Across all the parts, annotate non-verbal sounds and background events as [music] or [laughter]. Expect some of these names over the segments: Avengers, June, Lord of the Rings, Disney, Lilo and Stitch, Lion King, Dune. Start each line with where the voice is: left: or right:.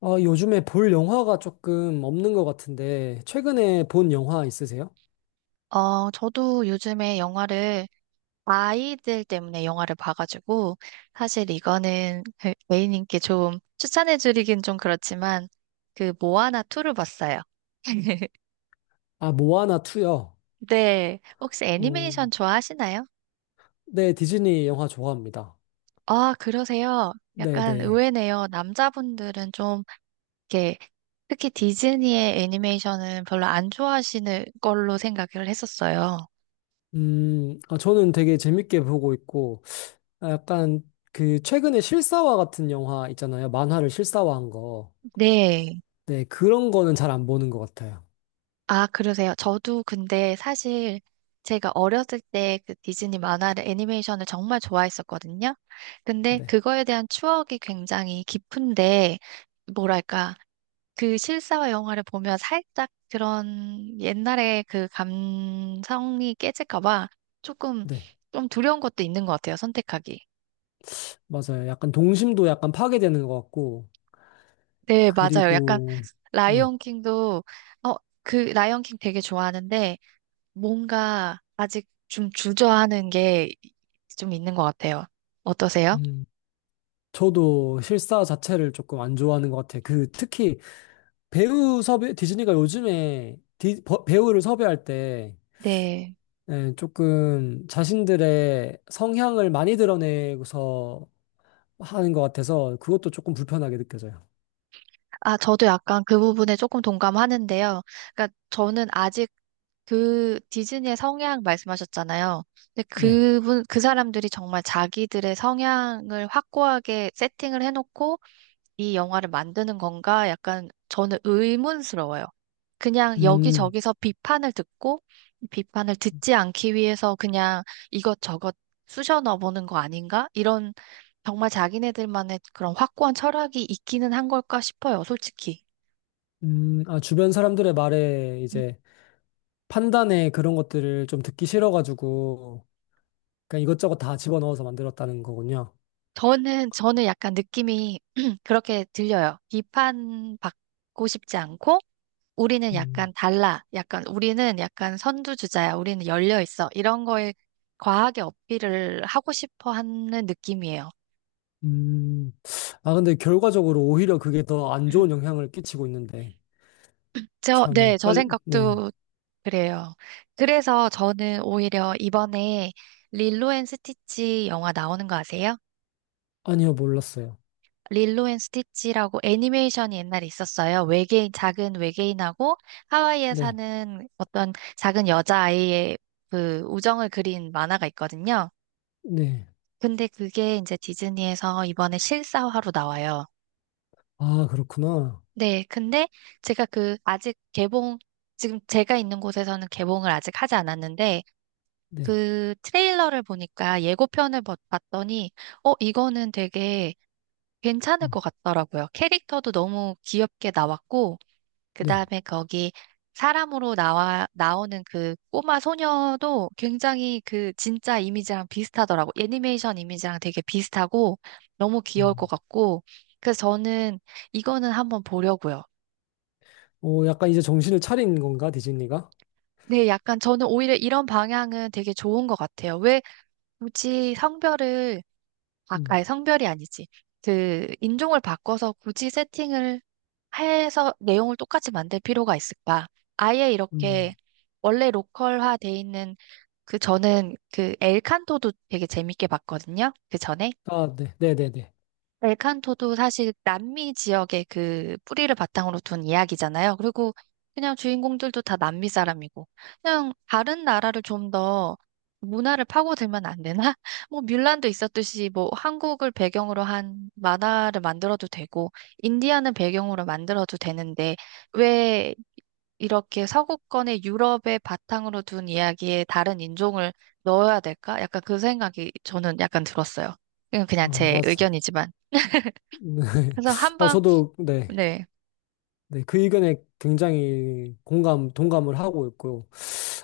left: 아, 요즘에 볼 영화가 조금 없는 것 같은데, 최근에 본 영화 있으세요?
right: 저도 요즘에 영화를 아이들 때문에 영화를 봐가지고 사실 이거는 그 A님께 좀 추천해드리긴 좀 그렇지만 그 모아나 2를 봤어요. [laughs]
left: 아, 모아나 2요.
right: 네, 혹시
left: 어,
right: 애니메이션 좋아하시나요?
left: 네, 디즈니 영화 좋아합니다.
right: 아, 그러세요? 약간
left: 네네.
right: 의외네요. 남자분들은 좀 이렇게 특히 디즈니의 애니메이션은 별로 안 좋아하시는 걸로 생각을 했었어요.
left: 아, 저는 되게 재밌게 보고 있고, 아, 약간 그 최근에 실사화 같은 영화 있잖아요. 만화를 실사화한 거.
right: 네.
left: 네, 그런 거는 잘 안 보는 것 같아요.
right: 아, 그러세요? 저도 근데 사실 제가 어렸을 때 그 디즈니 만화를 애니메이션을 정말 좋아했었거든요. 근데
left: 네,
right: 그거에 대한 추억이 굉장히 깊은데, 뭐랄까, 그 실사화 영화를 보면 살짝 그런 옛날의 그 감성이 깨질까 봐 조금
left: 네,
right: 좀 두려운 것도 있는 것 같아요, 선택하기.
left: 맞아요. 약간 동심도 약간 파괴되는 것 같고,
right: 네, 맞아요. 약간
left: 그리고, 음,
right: 라이온 킹도 어, 그 라이온 킹 되게 좋아하는데 뭔가 아직 좀 주저하는 게 좀 있는 것 같아요. 어떠세요?
left: 음. 저도 실사 자체를 조금 안 좋아하는 것 같아요. 그 특히 배우 섭외 디즈니가 요즘에 배우를 섭외할 때
right: 네.
left: 예, 조금 자신들의 성향을 많이 드러내고서 하는 것 같아서 그것도 조금 불편하게 느껴져요.
right: 아, 저도 약간 그 부분에 조금 동감하는데요. 그러니까 저는 아직 그 디즈니의 성향 말씀하셨잖아요. 근데
left: 네.
right: 그분, 그 사람들이 정말 자기들의 성향을 확고하게 세팅을 해놓고 이 영화를 만드는 건가? 약간 저는 의문스러워요. 그냥
left: 음,
right: 여기저기서 비판을 듣고 이 비판을 듣지 않기 위해서 그냥 이것저것 쑤셔 넣어보는 거 아닌가? 이런 정말 자기네들만의 그런 확고한 철학이 있기는 한 걸까 싶어요, 솔직히.
left: 아, 주변 사람들의 말에
right: 음.
left: 이제 판단에 그런 것들을 좀 듣기 싫어가지고 그냥 이것저것 다 집어넣어서 만들었다는 거군요.
right: 저는 약간 느낌이 [clears throat] 그렇게 들려요. 비판받고 싶지 않고 우리는 약간
left: 음.
right: 달라. 약간 우리는 약간 선두주자야. 우리는 열려 있어. 이런 거에 과하게 어필을 하고 싶어 하는 느낌이에요.
left: 음, 아, 근데 결과적으로 오히려 그게 더 안 좋은
right: [laughs]
left: 영향을 끼치고 있는데,
right: 네,
left: 참,
right: 저
left: 빨리, 네.
right: 생각도 그래요. 그래서 저는 오히려 이번에 릴로 앤 스티치 영화 나오는 거 아세요?
left: 아니요, 몰랐어요.
right: 릴로 앤 스티치라고 애니메이션이 옛날에 있었어요. 외계인, 작은 외계인하고 하와이에
left: 네,
right: 사는 어떤 작은 여자아이의 그 우정을 그린 만화가 있거든요.
left: 네.
right: 근데 그게 이제 디즈니에서 이번에 실사화로 나와요.
left: 아, 그렇구나.
right: 네, 근데 제가 그 아직 개봉, 지금 제가 있는 곳에서는 개봉을 아직 하지 않았는데
left: 네,
right: 그 트레일러를 보니까 예고편을 봤더니 이거는 되게 괜찮을
left: 음,
right: 것 같더라고요. 캐릭터도 너무 귀엽게 나왔고 그
left: 네.
right: 다음에 거기 사람으로 나오는 그 꼬마 소녀도 굉장히 그 진짜 이미지랑 비슷하더라고. 애니메이션 이미지랑 되게 비슷하고 너무 귀여울 것
left: 음.
right: 같고. 그래서 저는 이거는 한번 보려고요.
left: 오, 약간 이제 정신을 차린 건가, 디즈니가?
right: 네, 약간 저는 오히려 이런 방향은 되게 좋은 것 같아요. 왜 굳이 성별을, 아,
left: 음,
right: 아니, 성별이 아니지. 그 인종을 바꿔서 굳이 세팅을 해서 내용을 똑같이 만들 필요가 있을까? 아예 이렇게
left: 음.
right: 원래 로컬화 돼 있는 그 저는 그 엘칸토도 되게 재밌게 봤거든요. 그 전에.
left: 아, 네, 네네 네.
right: 엘칸토도 사실 남미 지역의 그 뿌리를 바탕으로 둔 이야기잖아요. 그리고 그냥 주인공들도 다 남미 사람이고. 그냥 다른 나라를 좀 더 문화를 파고들면 안 되나? [laughs] 뭐 뮬란도 있었듯이 뭐 한국을 배경으로 한 만화를 만들어도 되고 인디아는 배경으로 만들어도 되는데 왜 이렇게 서구권의 유럽의 바탕으로 둔 이야기에 다른 인종을 넣어야 될까? 약간 그 생각이 저는 약간 들었어요. 이건 그냥
left: 아,
right: 제
left: 맞아요.
right: 의견이지만.
left: 네. [laughs]
right: 그래서
left: 어,
right: 한번,
left: 저도, 네.
right: 네.
left: 네, 그 의견에 굉장히 공감, 동감을 하고 있고,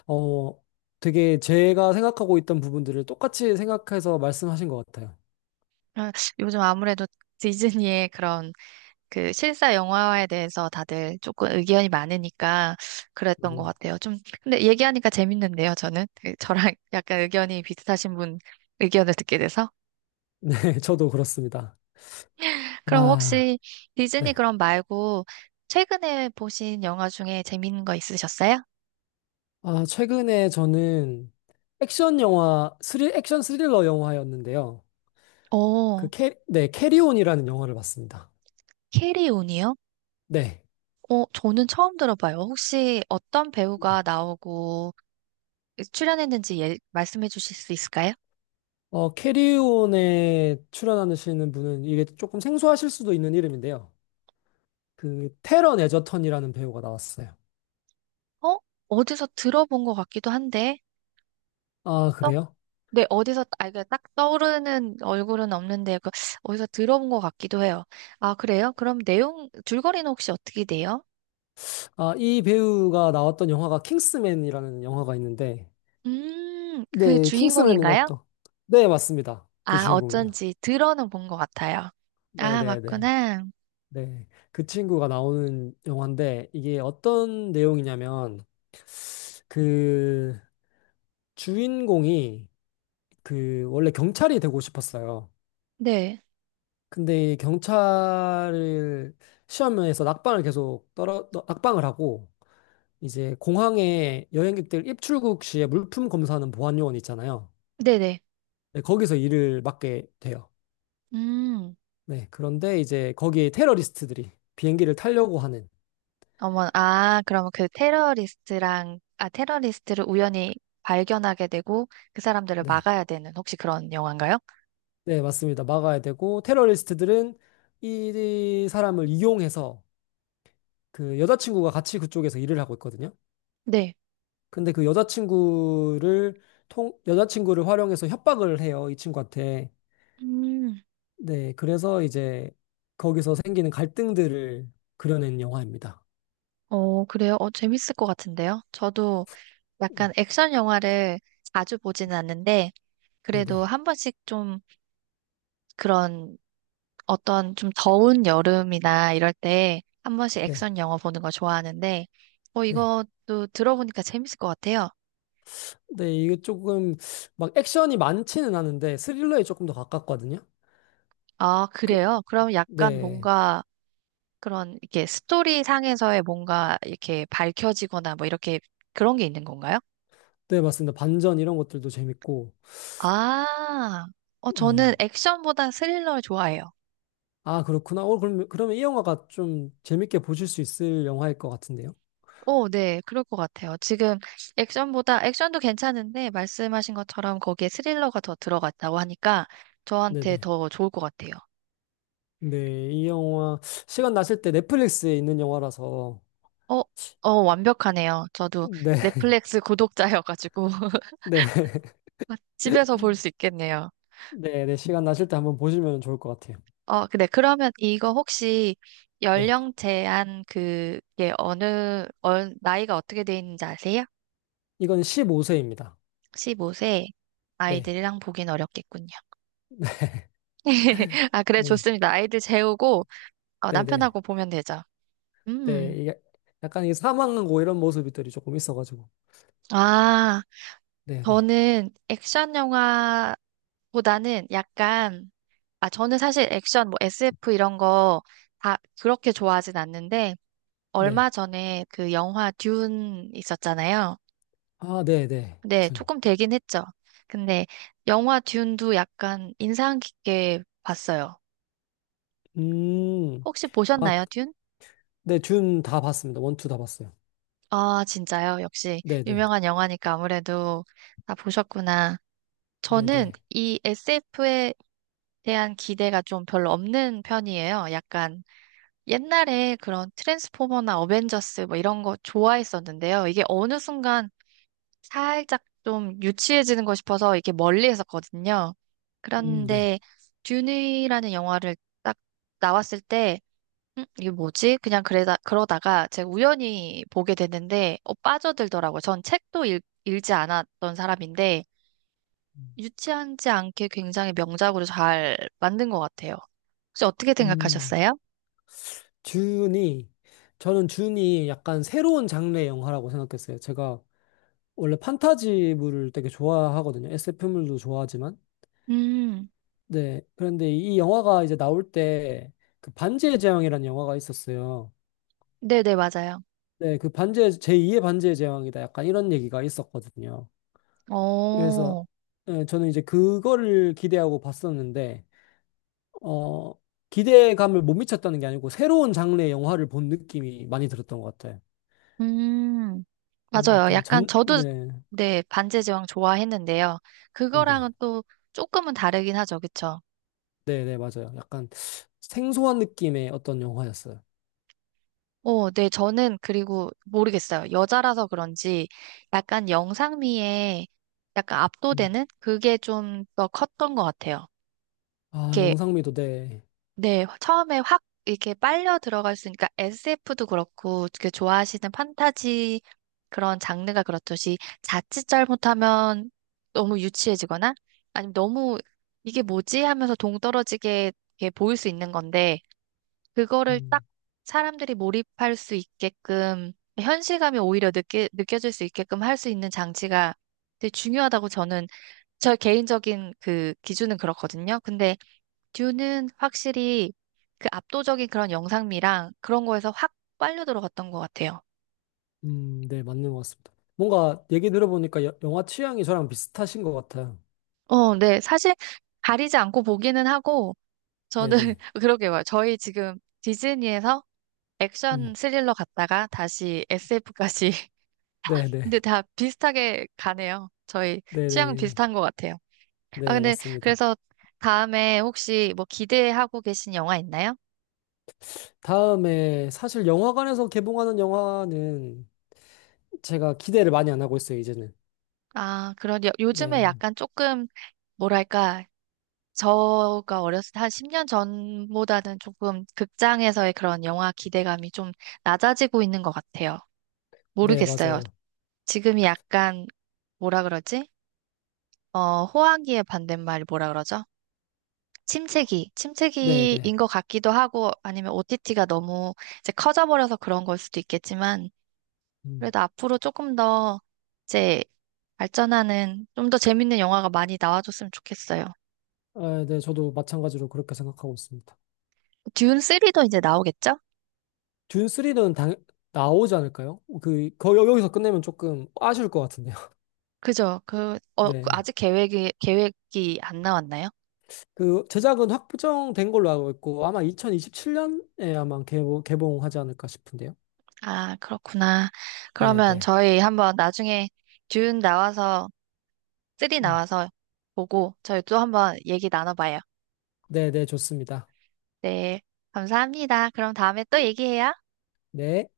left: 어, 되게 제가 생각하고 있던 부분들을 똑같이 생각해서 말씀하신 것 같아요.
right: 아, 요즘 아무래도 디즈니의 그런 그 실사 영화화에 대해서 다들 조금 의견이 많으니까 그랬던 것
left: 음,
right: 같아요. 좀, 근데 얘기하니까 재밌는데요, 저는. 그 저랑 [laughs] 약간 의견이 비슷하신 분 의견을 듣게 돼서.
left: 네, [laughs] 저도 그렇습니다.
right: 그럼
left: 아,
right: 혹시 디즈니
left: 네.
right: 그럼 말고 최근에 보신 영화 중에 재밌는 거 있으셨어요?
left: 아, 최근에 저는 액션 영화, 액션 스릴러 영화였는데요. 그
right: 어,
left: 네, 캐리온이라는 영화를 봤습니다.
right: 캐리온이요?
left: 네.
right: 어, 저는 처음 들어봐요. 혹시 어떤
left: 네.
right: 배우가 나오고 출연했는지 말씀해 주실 수 있을까요?
left: 캐리온에 출연하시는 분은 이게 조금 생소하실 수도 있는 이름인데요. 그 테런 에저턴이라는 배우가 나왔어요.
right: 어? 어디서 들어본 것 같기도 한데,
left: 아,
right: 떡,
left: 그래요?
right: 네, 어디서, 아, 이게 딱 떠오르는 얼굴은 없는데, 그, 어디서 들어본 것 같기도 해요. 아, 그래요? 그럼 내용, 줄거리는 혹시 어떻게 돼요?
left: 아, 이 배우가 나왔던 영화가 킹스맨이라는 영화가 있는데,
right: 그
left: 네, 킹스맨이
right: 주인공인가요?
left: 나왔던. 네, 맞습니다. 그
right: 아,
left: 주인공이에요.
right: 어쩐지 들어는 본 것 같아요. 아,
left: 네네네.
right: 맞구나.
left: 네. 그 친구가 나오는 영화인데 이게 어떤 내용이냐면 그 주인공이 그 원래 경찰이 되고 싶었어요.
right: 네,
left: 근데 이 경찰을 시험에서 낙방을 계속 떨어 낙방을 하고 이제 공항에 여행객들 입출국 시에 물품 검사하는 보안 요원 있잖아요.
right: 네네.
left: 네, 거기서 일을 맡게 돼요.
right: 음,
left: 네. 그런데 이제 거기에 테러리스트들이 비행기를 타려고 하는
right: 어머, 아, 그러면 그 테러리스트랑, 아, 테러리스트를 우연히 발견하게 되고 그 사람들을
left: 네.
right: 막아야 되는 혹시 그런 영화인가요?
left: 네, 맞습니다. 막아야 되고, 테러리스트들은 이 사람을 이용해서 그 여자친구가 같이 그쪽에서 일을 하고 있거든요.
right: 네.
left: 근데 그 여자친구를 여자친구를 활용해서 협박을 해요. 이 친구한테.
right: 음,
left: 네, 그래서 이제 거기서 생기는 갈등들을 그려낸 영화입니다.
right: 어, 그래요? 어, 재밌을 것 같은데요? 저도 약간
left: 음,
right: 액션 영화를 자주 보지는 않는데, 그래도
left: 네네.
right: 한 번씩 좀 그런 어떤 좀 더운 여름이나 이럴 때 한 번씩
left: 네.
right: 액션 영화 보는 거 좋아하는데, 어,
left: 네.
right: 이것도 들어보니까 재밌을 것 같아요.
left: 네, 이게 조금 막 액션이 많지는 않은데 스릴러에 조금 더 가깝거든요.
right: 아,
left: 그,
right: 그래요? 그럼 약간
left: 네.
right: 뭔가 그런 이렇게 스토리 상에서의 뭔가 이렇게 밝혀지거나 뭐 이렇게 그런 게 있는 건가요?
left: 네, 맞습니다. 반전 이런 것들도 재밌고.
right: 아, 어, 저는
left: 네.
right: 액션보다 스릴러를 좋아해요.
left: 아, 그렇구나. 그러면 이 영화가 좀 재밌게 보실 수 있을 영화일 것 같은데요.
right: 오, 네, 그럴 것 같아요. 지금 액션도 괜찮은데 말씀하신 것처럼 거기에 스릴러가 더 들어갔다고 하니까 저한테
left: 네네.
right: 더 좋을 것 같아요.
left: 네, 이 영화, 시간 나실 때 넷플릭스에 있는 영화라서,
right: 어, 어, 완벽하네요. 저도
left: 네, [laughs]
right: 넷플릭스 구독자여가지고
left: 네, [laughs]
right: [laughs] 집에서 볼 수 있겠네요.
left: 네, 네, 시간 나실 때 한번 보시면 좋을 것 같아요.
right: 어, 근데 그러면 이거 혹시
left: 네.
right: 연령 제한 그게 어느, 어, 나이가 어떻게 돼 있는지 아세요?
left: 이건 15세입니다.
right: 15세
left: 네,
right: 아이들이랑 보긴 어렵겠군요. [laughs] 아, 그래,
left: 네,
right: 좋습니다. 아이들 재우고 어,
left: 네, 네.
right: 남편하고 보면 되죠.
left: 네,
right: 음.
left: 이게 약간 이 사망하고 이런 모습들이 조금 있어가지고.
right: 아,
left: 네, 네,
right: 저는 액션 영화보다는 약간 아, 저는 사실 액션, 뭐 SF 이런 거 다 그렇게 좋아하진 않는데,
left: 네.
right: 얼마 전에 그 영화 듄 있었잖아요.
left: 아, 네, 네.
right: 근데
left: 준.
right: 조금 되긴 했죠. 근데 영화 듄도 약간 인상 깊게 봤어요.
left: 음,
right: 혹시
left: 아,
right: 보셨나요, 듄?
left: 네, 준 다 봤습니다. 원, 투 다 봤어요.
right: 아, 진짜요? 역시
left: 네, 네,
right: 유명한 영화니까 아무래도 다 보셨구나.
left: 네,
right: 저는
left: 네.
right: 이 SF에 대한 기대가 좀 별로 없는 편이에요. 약간 옛날에 그런 트랜스포머나 어벤져스 뭐 이런 거 좋아했었는데요. 이게 어느 순간 살짝 좀 유치해지는 거 싶어서 이렇게 멀리 했었거든요.
left: 네.
right: 그런데 듄이라는 영화를 딱 나왔을 때 이게 뭐지? 그냥 그러다가 제가 우연히 보게 됐는데 어, 빠져들더라고요. 전 책도 읽지 않았던 사람인데 유치하지 않게 굉장히 명작으로 잘 만든 것 같아요. 혹시 어떻게
left: 음,
right: 생각하셨어요?
left: 준이, 저는 준이 약간 새로운 장르의 영화라고 생각했어요. 제가 원래 판타지물을 되게 좋아하거든요. SF물도 좋아하지만.
right: 음,
left: 네. 그런데 이 영화가 이제 나올 때 그 반지의 제왕이라는 영화가 있었어요.
right: 네네, 맞아요.
left: 네. 제2의 반지의 제왕이다. 약간 이런 얘기가 있었거든요. 그래서
right: 어,
left: 예, 저는 이제 그거를 기대하고 봤었는데, 어, 기대감을 못 미쳤다는 게 아니고 새로운 장르의 영화를 본 느낌이 많이 들었던 것 같아요.
right: 음, 맞아요.
left: 약간
right: 약간 저도,
left: 네,
right: 네, 반지의 제왕 좋아했는데요.
left: 네네.
right: 그거랑은 또 조금은 다르긴 하죠. 그쵸?
left: 네네, 맞아요. 약간 생소한 느낌의 어떤 영화였어요.
right: 어, 네, 저는 그리고 모르겠어요. 여자라서 그런지 약간 영상미에 약간
left: 음.
right: 압도되는 그게 좀 더 컸던 것 같아요.
left: 아, 영상미도 네.
right: 네, 처음에 확 이렇게 빨려 들어갈 있으니까 SF도 그렇고, 그 좋아하시는 판타지 그런 장르가 그렇듯이 자칫 잘못하면 너무 유치해지거나 아니면 너무 이게 뭐지 하면서 동떨어지게 이렇게 보일 수 있는 건데, 그거를 딱
left: 음,
right: 사람들이 몰입할 수 있게끔, 현실감이 오히려 느껴질 수 있게끔 할 수 있는 장치가 되게 중요하다고 저는, 저 개인적인 그 기준은 그렇거든요. 근데 듀는 확실히 그 압도적인 그런 영상미랑 그런 거에서 확 빨려 들어갔던 것 같아요.
left: 네, 맞는 것 같습니다. 뭔가 얘기 들어보니까 영화 취향이 저랑 비슷하신 것 같아요.
right: 어, 네. 사실 가리지 않고 보기는 하고, 저는
left: 네네.
right: [laughs] 그러게 요 저희 지금 디즈니에서
left: 음,
right: 액션 스릴러 갔다가 다시 SF까지. [laughs]
left: 네네.
right: 근데 다 비슷하게 가네요. 저희 취향
left: 네네.
right: 비슷한 것 같아요. 아,
left: 네,
right: 근데
left: 맞습니다.
right: 그래서 다음에 혹시 뭐 기대하고 계신 영화 있나요?
left: 다음에 사실 영화관에서 개봉하는 영화는 제가 기대를 많이 안 하고 있어요, 이제는.
right: 아, 그런 요즘에
left: 네.
right: 약간 조금 뭐랄까 저가 어렸을 때 한 10년 전보다는 조금 극장에서의 그런 영화 기대감이 좀 낮아지고 있는 것 같아요.
left: 네,
right: 모르겠어요.
left: 맞아요.
right: 지금이 약간 뭐라 그러지? 어, 호황기의 반대말이 뭐라 그러죠? 침체기,
left: 네네.
right: 침체기인 것 같기도 하고 아니면 OTT가 너무 이제 커져버려서 그런 걸 수도 있겠지만
left: 음.
right: 그래도 앞으로 조금 더 이제 발전하는 좀 더 재밌는 영화가 많이 나와줬으면 좋겠어요.
left: 아, 네, 저도 마찬가지로 그렇게 생각하고 있습니다.
right: 듄 3도 이제 나오겠죠?
left: 듄 3는 당 나오지 않을까요? 여기서 끝내면 조금 아쉬울 것 같은데요. [laughs]
right: 그죠? 그, 그
left: 네.
right: 아직 계획이 안 나왔나요?
left: 그 제작은 확정된 걸로 알고 있고 아마 2027년에 아마 개봉하지 않을까 싶은데요.
right: 아, 그렇구나.
left: 네,
right: 그러면
left: 네.
right: 저희 한번 나중에 듄 나와서, 쓰리
left: 음.
right: 나와서 보고 저희 또 한번 얘기 나눠봐요.
left: 네, 네, 좋습니다.
right: 네, 감사합니다. 그럼 다음에 또 얘기해요.
left: 네.